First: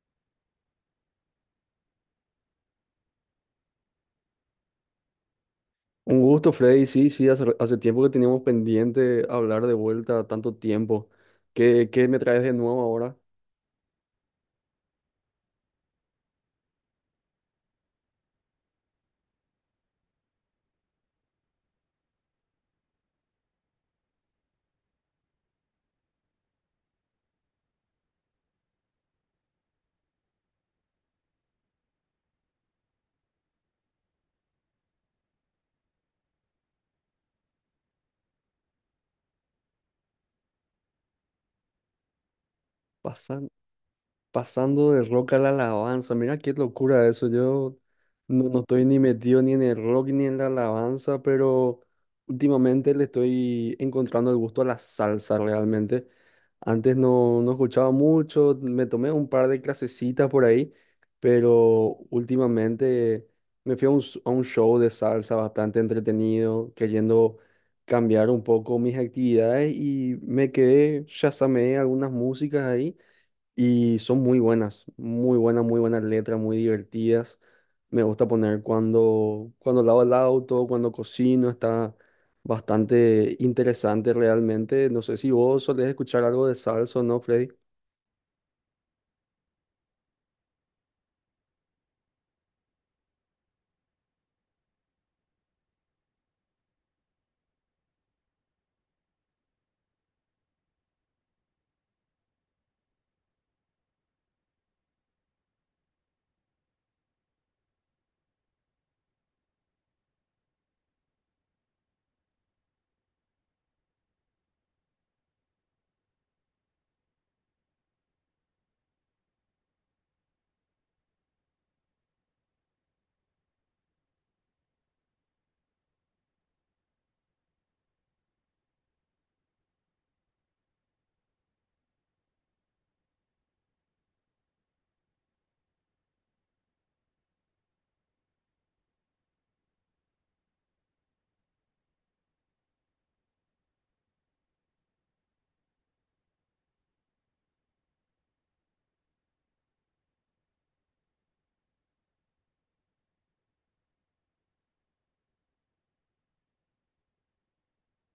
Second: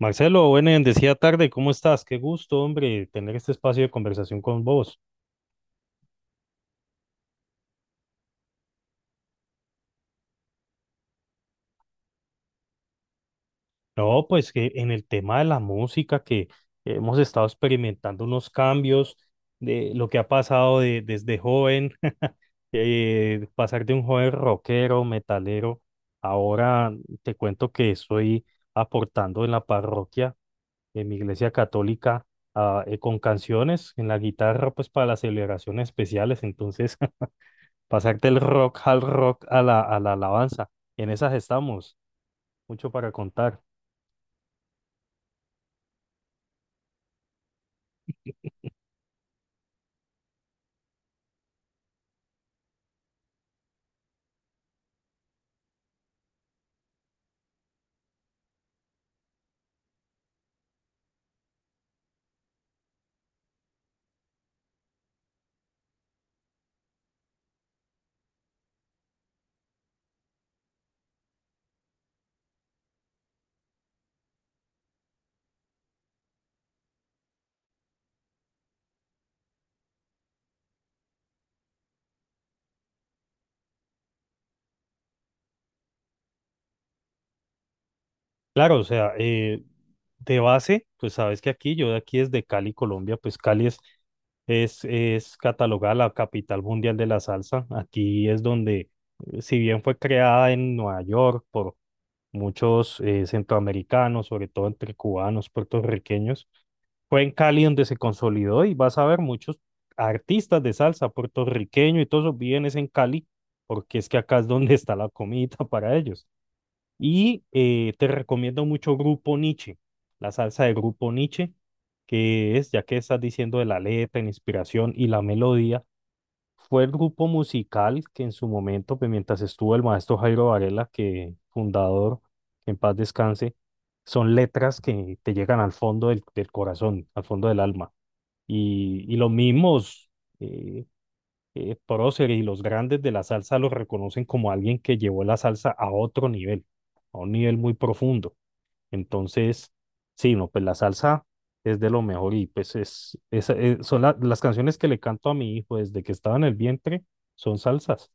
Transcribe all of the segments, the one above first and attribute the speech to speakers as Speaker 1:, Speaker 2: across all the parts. Speaker 1: Marcelo, buena y bendecida tarde, ¿cómo estás? Qué gusto, hombre, tener este espacio de conversación con vos.
Speaker 2: Un gusto, Freddy. Sí, sí, hace tiempo que teníamos pendiente hablar de vuelta tanto tiempo. ¿Qué me traes de nuevo ahora?
Speaker 1: No, pues que en el tema de la música, que hemos estado experimentando unos cambios de lo que ha pasado desde joven. Pasar de un joven rockero, metalero, ahora te cuento que estoy aportando en la parroquia, en mi iglesia católica. Con canciones en la guitarra, pues para las celebraciones especiales, entonces pasar del rock al rock a a la alabanza. En esas estamos, mucho para
Speaker 2: Pasa.
Speaker 1: contar.
Speaker 2: Pasando del rock a la alabanza, mira qué locura eso. Yo no estoy ni metido ni en el rock ni en la alabanza, pero últimamente le estoy encontrando el gusto a la salsa realmente. Antes no, no escuchaba mucho, me tomé un par de clasecitas por ahí, pero últimamente me fui a un, a un show de salsa bastante entretenido, queriendo cambiar un poco mis actividades y me quedé, chasameé algunas músicas ahí. Y son muy buenas, muy buenas, muy buenas letras, muy divertidas. Me gusta poner cuando lavo el auto, cuando cocino, está bastante interesante realmente. No sé si vos solés escuchar algo de salsa o no, Freddy.
Speaker 1: Claro, o sea, de base, pues sabes que aquí, yo de aquí desde Cali, Colombia, pues Cali es catalogada la capital mundial de la salsa. Aquí es donde, si bien fue creada en Nueva York por muchos centroamericanos, sobre todo entre cubanos, puertorriqueños, fue en Cali donde se consolidó, y vas a ver muchos artistas de salsa puertorriqueño, y todos esos viven es en Cali, porque es que acá es donde está la comida para ellos. Y te recomiendo mucho Grupo Nietzsche, la salsa de Grupo Nietzsche, que es, ya que estás diciendo de la letra, la inspiración y la melodía, fue el grupo musical que en su momento, pues, mientras estuvo el maestro Jairo Varela, que fundador, que en paz descanse, son letras que te llegan al fondo del corazón, al fondo del alma. Y los mismos eh, próceres y los grandes de la salsa los reconocen como alguien que llevó la salsa a otro nivel, a un nivel muy profundo. Entonces, sí, no, pues la salsa es de lo mejor, y pues son las canciones que le canto a mi hijo desde que estaba en el vientre son salsas.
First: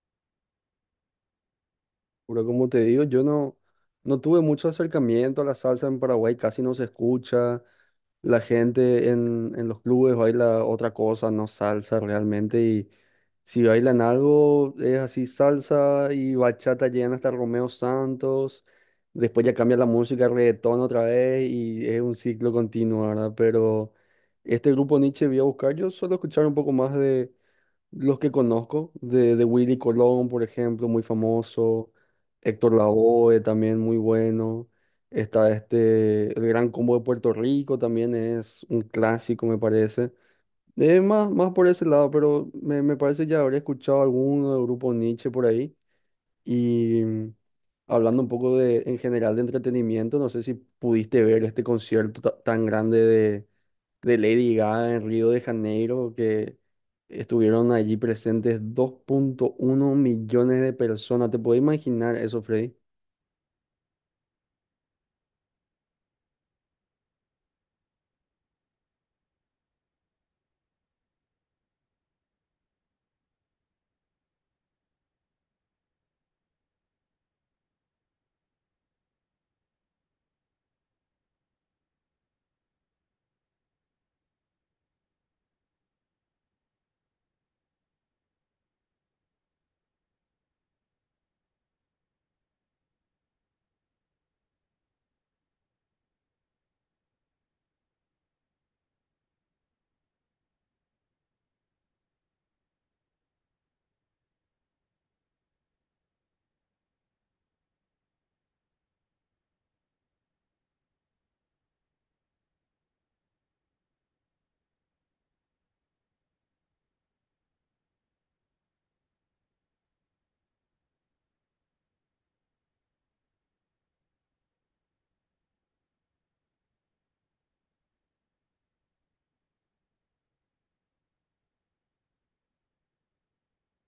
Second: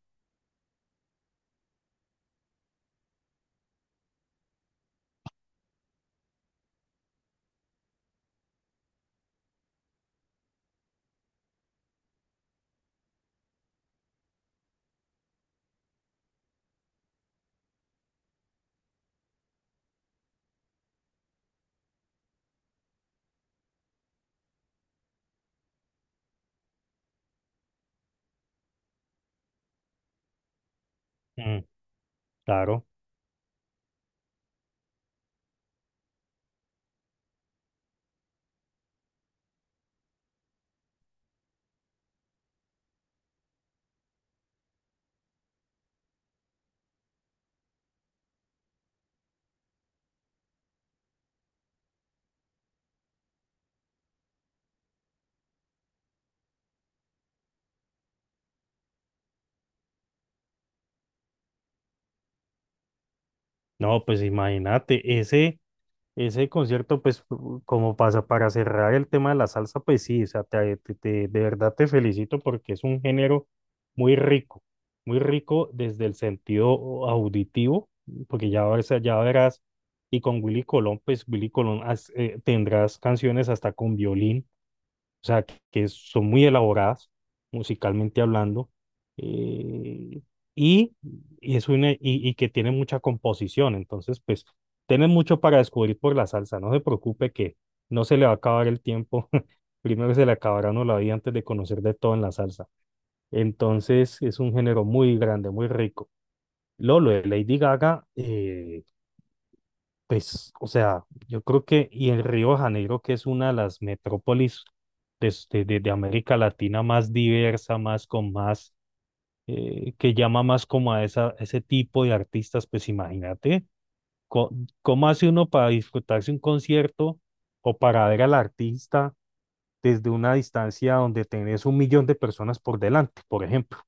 Speaker 2: Pero como te digo, yo no, no tuve mucho acercamiento a la salsa en Paraguay, casi no se escucha. La gente en los clubes baila otra cosa, no salsa realmente. Y si bailan algo, es así salsa y bachata, llegan hasta Romeo Santos. Después ya cambia la música, reggaetón otra vez y es un ciclo continuo, ¿verdad? Pero este grupo Nietzsche voy a buscar, yo suelo escuchar un poco más los que conozco, de Willy Colón, por ejemplo, muy
Speaker 1: Mm,
Speaker 2: famoso. Héctor
Speaker 1: claro.
Speaker 2: Lavoe, también muy bueno. Está este, el Gran Combo de Puerto Rico, también es un clásico, me parece. Más por ese lado, pero me parece ya habría escuchado alguno del grupo Nietzsche por ahí. Y mm, hablando un poco de, en general de entretenimiento, no sé si pudiste ver este concierto tan grande de Lady Gaga en Río de Janeiro, que estuvieron allí presentes 2,1 millones de personas. ¿Te puedes imaginar eso, Freddy?
Speaker 1: No, pues imagínate, ese concierto, pues, como pasa para cerrar el tema de la salsa, pues sí, o sea, de verdad te felicito porque es un género muy rico, muy rico desde el sentido auditivo, porque ya, ya verás, y con Willy Colón, pues Willy Colón tendrás canciones hasta con violín, o sea, que son muy elaboradas musicalmente hablando. eh, y, es una, y que tiene mucha composición, entonces, pues, tiene mucho para descubrir por la salsa, no se preocupe, que no se le va a acabar el tiempo. Primero se le acabará a uno la vida antes de conocer de todo en la salsa, entonces es un género muy grande, muy rico. Lolo de Lady Gaga, pues, o sea, yo creo que, y en Río de Janeiro, que es una de las metrópolis de América Latina más diversa, que llama más como a ese tipo de artistas, pues imagínate, co- ¿cómo hace uno para disfrutarse un concierto o para ver al artista desde una distancia donde tenés un millón de personas por delante, por ejemplo?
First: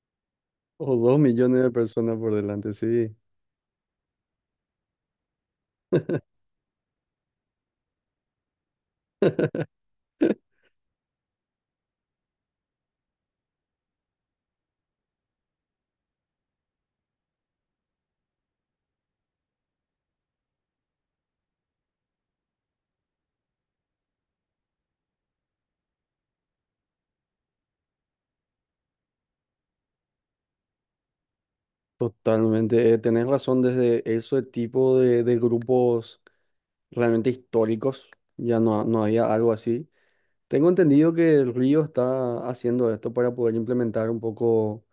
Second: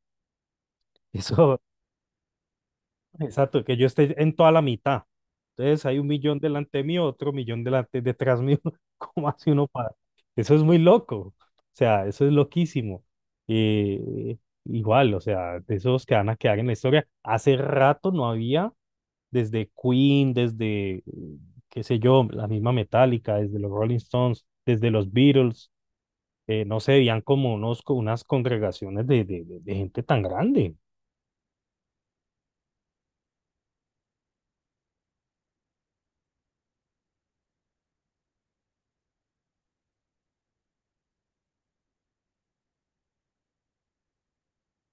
Speaker 2: O dos
Speaker 1: Eso,
Speaker 2: millones de personas por delante, sí.
Speaker 1: Exacto, que yo esté en toda la mitad. Entonces hay un millón delante mío, otro millón delante, detrás mío. ¿Cómo hace uno para? Eso es muy loco. O sea, eso es loquísimo. Eh, Igual, o sea, de esos que van a quedar en la historia. Hace rato no había, desde Queen, qué sé yo, la misma Metallica, desde los Rolling Stones, desde los Beatles, no se veían como unos, unas congregaciones de gente tan grande.
Speaker 2: Totalmente, tenés razón desde ese tipo de grupos realmente históricos, ya no, no había algo así. Tengo entendido que el Río está haciendo esto para poder implementar un poco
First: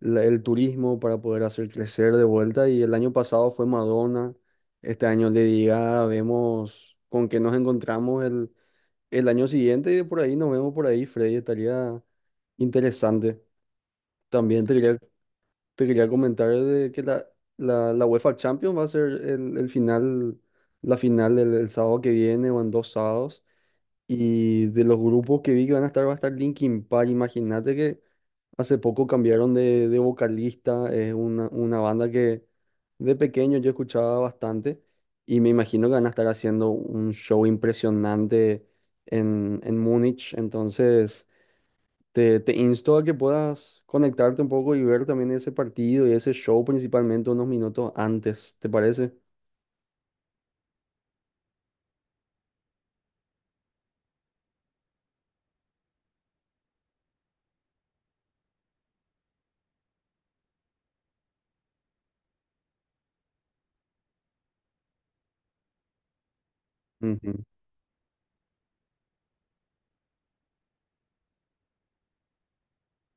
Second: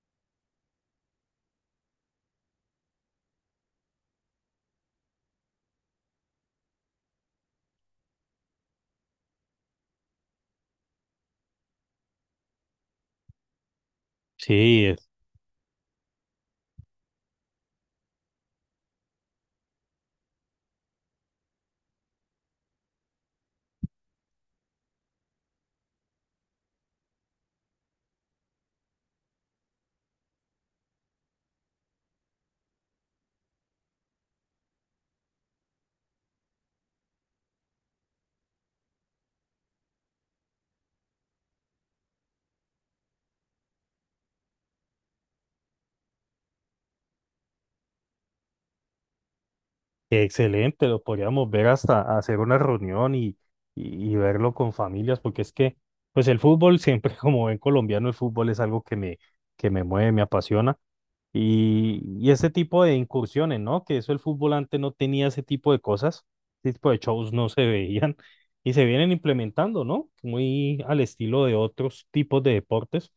Speaker 2: el turismo para poder hacer crecer de vuelta. Y el año pasado fue Madonna, este año Lady Gaga, vemos con qué nos encontramos el año siguiente y de por ahí nos vemos por ahí, Freddy, estaría interesante. También te
Speaker 1: Sí.
Speaker 2: quería, te quería comentar de que la UEFA Champions va a ser el final, la final el sábado que viene o en 2 sábados. Y de los grupos que vi que van a estar, va a estar Linkin Park. Imagínate que hace poco cambiaron de vocalista, es una banda que de pequeño yo escuchaba bastante y me imagino que van a estar haciendo un show impresionante en Múnich, entonces te insto a que puedas conectarte un poco y ver también ese partido y ese show principalmente unos minutos antes, ¿te parece?
Speaker 1: Excelente, lo podríamos ver hasta hacer una reunión, y verlo con familias, porque es que, pues el fútbol siempre, como buen colombiano, el fútbol es algo que me mueve, me apasiona. Y ese tipo de incursiones, ¿no? Que eso el fútbol antes no tenía ese tipo de cosas, ese tipo de shows
Speaker 2: Ujú,
Speaker 1: no se veían y se vienen implementando, ¿no? Muy al estilo de otros tipos de deportes.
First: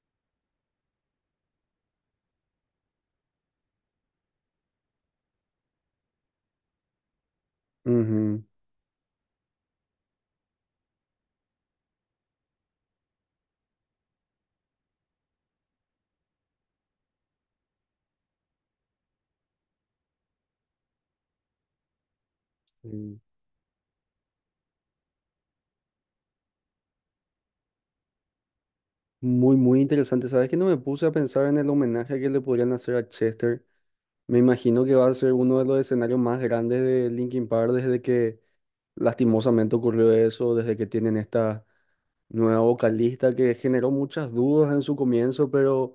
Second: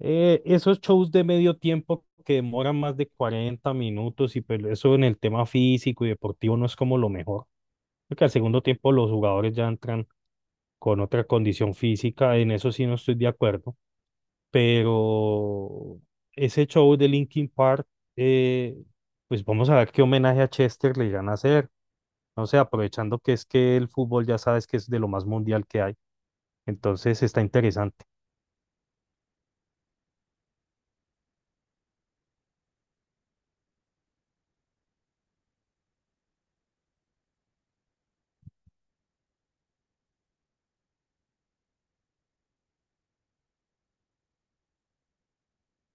Speaker 1: Esos shows de medio tiempo que demoran más de 40 minutos, y pues eso en el tema físico y deportivo no es como lo mejor, porque al
Speaker 2: ujú.
Speaker 1: segundo tiempo los jugadores ya entran con otra condición física. En eso sí no estoy de acuerdo, pero ese show de Linkin Park, eh, pues vamos a ver qué homenaje a Chester le irán a hacer, no sé,
Speaker 2: Mm.
Speaker 1: aprovechando que es que el fútbol ya sabes que es de lo más mundial que hay, entonces está interesante.
Speaker 2: Muy, muy interesante. ¿Sabes que no me puse a pensar en el homenaje que le podrían hacer a Chester? Me imagino que va a ser uno de los escenarios más grandes de Linkin Park desde que lastimosamente ocurrió eso, desde que tienen esta nueva vocalista que generó muchas dudas en su comienzo, pero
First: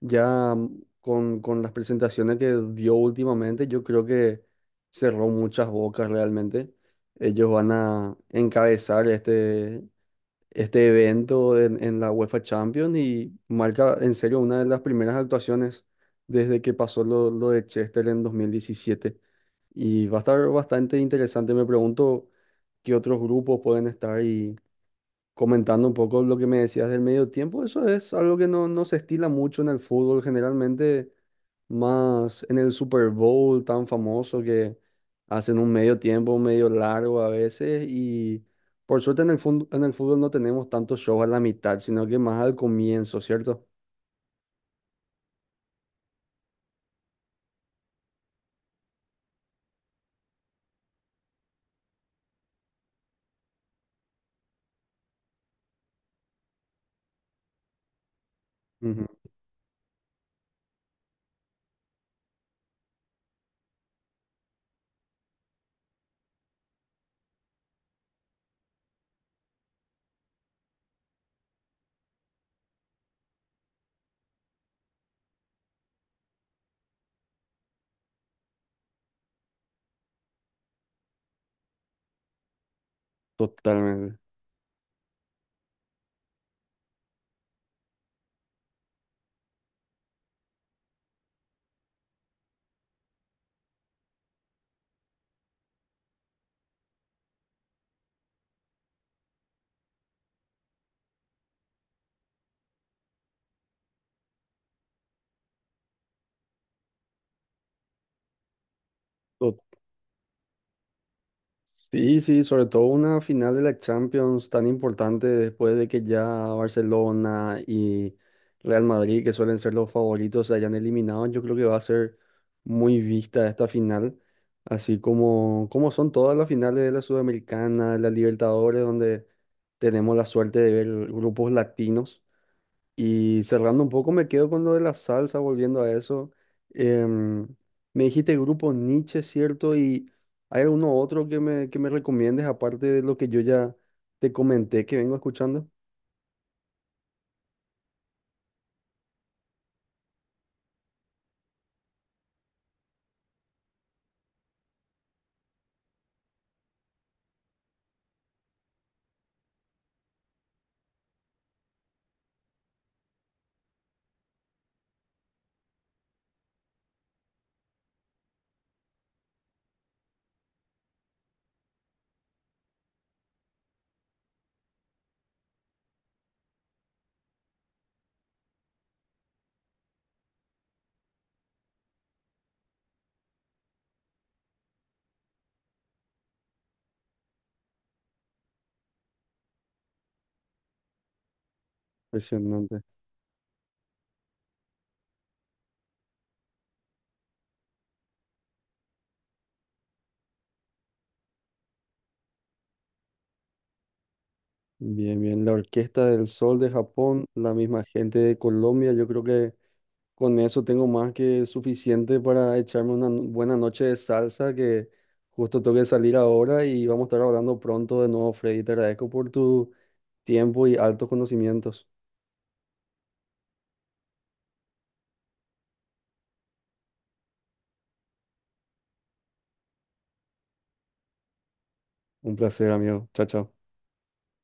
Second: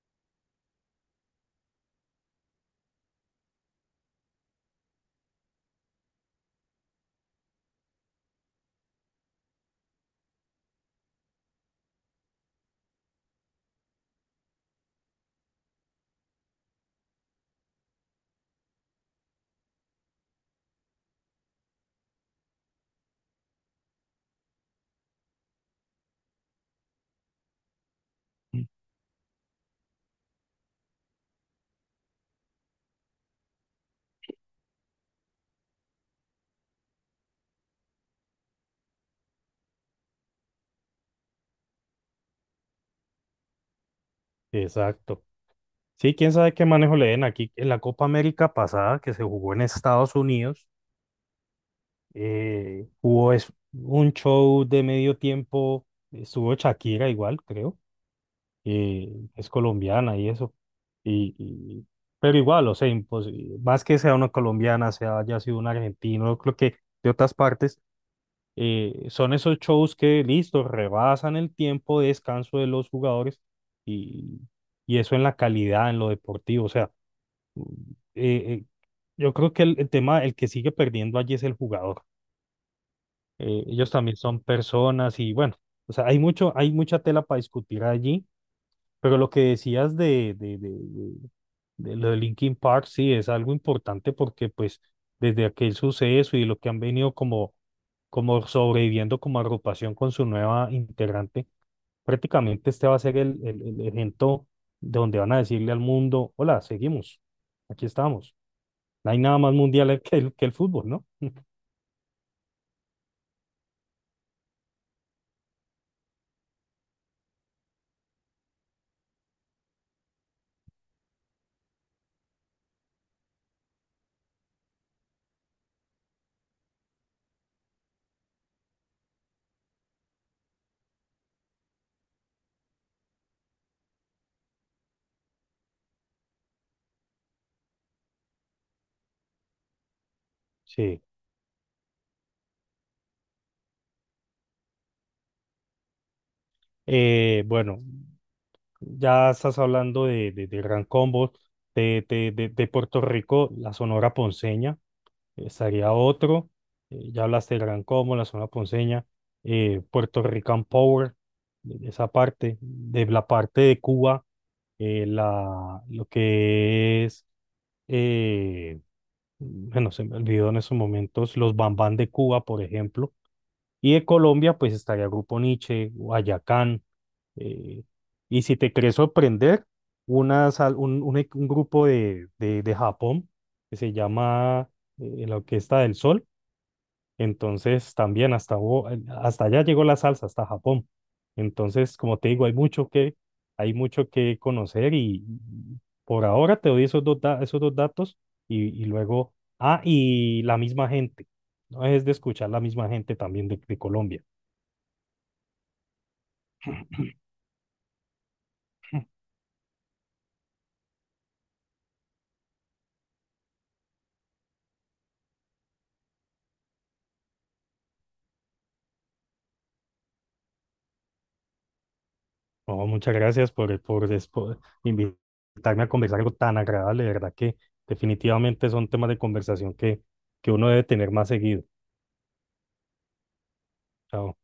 Speaker 2: ya mm, con las presentaciones que dio últimamente, yo creo que cerró muchas bocas realmente. Ellos van a encabezar este evento en la UEFA Champions y marca en serio una de las primeras actuaciones desde que pasó lo de Chester en 2017. Y va a estar bastante interesante. Me pregunto qué otros grupos pueden estar y comentando un poco lo que me decías del medio tiempo. Eso es algo que no, no se estila mucho en el fútbol. Generalmente más en el Super Bowl tan famoso que hacen un medio tiempo, medio largo a veces y por suerte en el en el fútbol no tenemos tantos shows a la mitad, sino que más al comienzo, ¿cierto?
Speaker 1: Exacto. Sí, quién sabe qué manejo le den aquí. En la Copa América pasada que se jugó en Estados Unidos, hubo un show de medio tiempo, estuvo Shakira igual, creo,
Speaker 2: Ujú.
Speaker 1: eh, es colombiana y eso. Y, y- pero igual, o sea, más que sea una colombiana, sea haya sido un argentino, creo que de otras partes, son esos shows que, listo, rebasan el tiempo de descanso de los jugadores, y, y eso en la calidad, en lo deportivo, o sea, eh, eh, yo creo que el tema, el que sigue perdiendo allí es el jugador. Ellos también
Speaker 2: Totalmente.
Speaker 1: son personas y bueno, o sea, hay mucho, hay mucha tela para discutir allí, pero lo que decías de lo de Linkin Park, sí, es algo importante, porque pues desde aquel suceso y lo que han venido como, como sobreviviendo como agrupación con su nueva integrante, prácticamente este va a ser el evento donde van a decirle al mundo, hola, seguimos, aquí estamos. No hay nada más mundial que que el fútbol, ¿no?
Speaker 2: Sí, sí, sobre todo una final de la Champions tan importante después de que ya Barcelona y Real Madrid, que suelen ser los favoritos, se hayan eliminado, yo creo que va a ser muy vista esta final, así como son todas las finales de la Sudamericana, de la Libertadores, donde tenemos la suerte de ver grupos latinos. Y cerrando un poco, me quedo con lo de la salsa, volviendo a eso. Em, me dijiste grupo Nietzsche, ¿cierto? ¿Y hay alguno
Speaker 1: Sí.
Speaker 2: otro que me recomiendes, aparte de lo que yo ya te comenté que vengo escuchando?
Speaker 1: Bueno, ya estás hablando de Gran Combo, de Puerto Rico, la Sonora Ponceña, estaría otro. Ya hablaste de Gran Combo, la Sonora Ponceña, Puerto Rican Power, de esa parte, de la parte de Cuba, lo que es, eh, bueno, se me olvidó en esos momentos, los Bambán de Cuba, por ejemplo. Y de Colombia, pues estaría Grupo Niche, Guayacán, eh, y si te querés sorprender, una sal- un e- un grupo de Japón que se llama la Orquesta del Sol. Entonces, también hasta, hasta allá llegó la salsa, hasta Japón. Entonces, como te digo,
Speaker 2: Impresionante.
Speaker 1: hay mucho que conocer, y por ahora te doy esos dos, esos dos datos, y luego, ah, y la misma gente. No es de escuchar la misma gente también de Colombia.
Speaker 2: Bien, bien. La Orquesta del Sol de Japón, la misma gente de Colombia, yo creo que con eso tengo más que suficiente para echarme una buena noche de salsa que justo tengo que salir ahora y vamos a estar hablando pronto de nuevo, Freddy. Te agradezco por tu tiempo y altos conocimientos.
Speaker 1: Oh, muchas gracias por invitarme a conversar algo tan agradable. De verdad que definitivamente son temas de conversación que uno debe tener más seguido.
Speaker 2: Un placer, amigo. Chao, chao.
Speaker 1: Chao.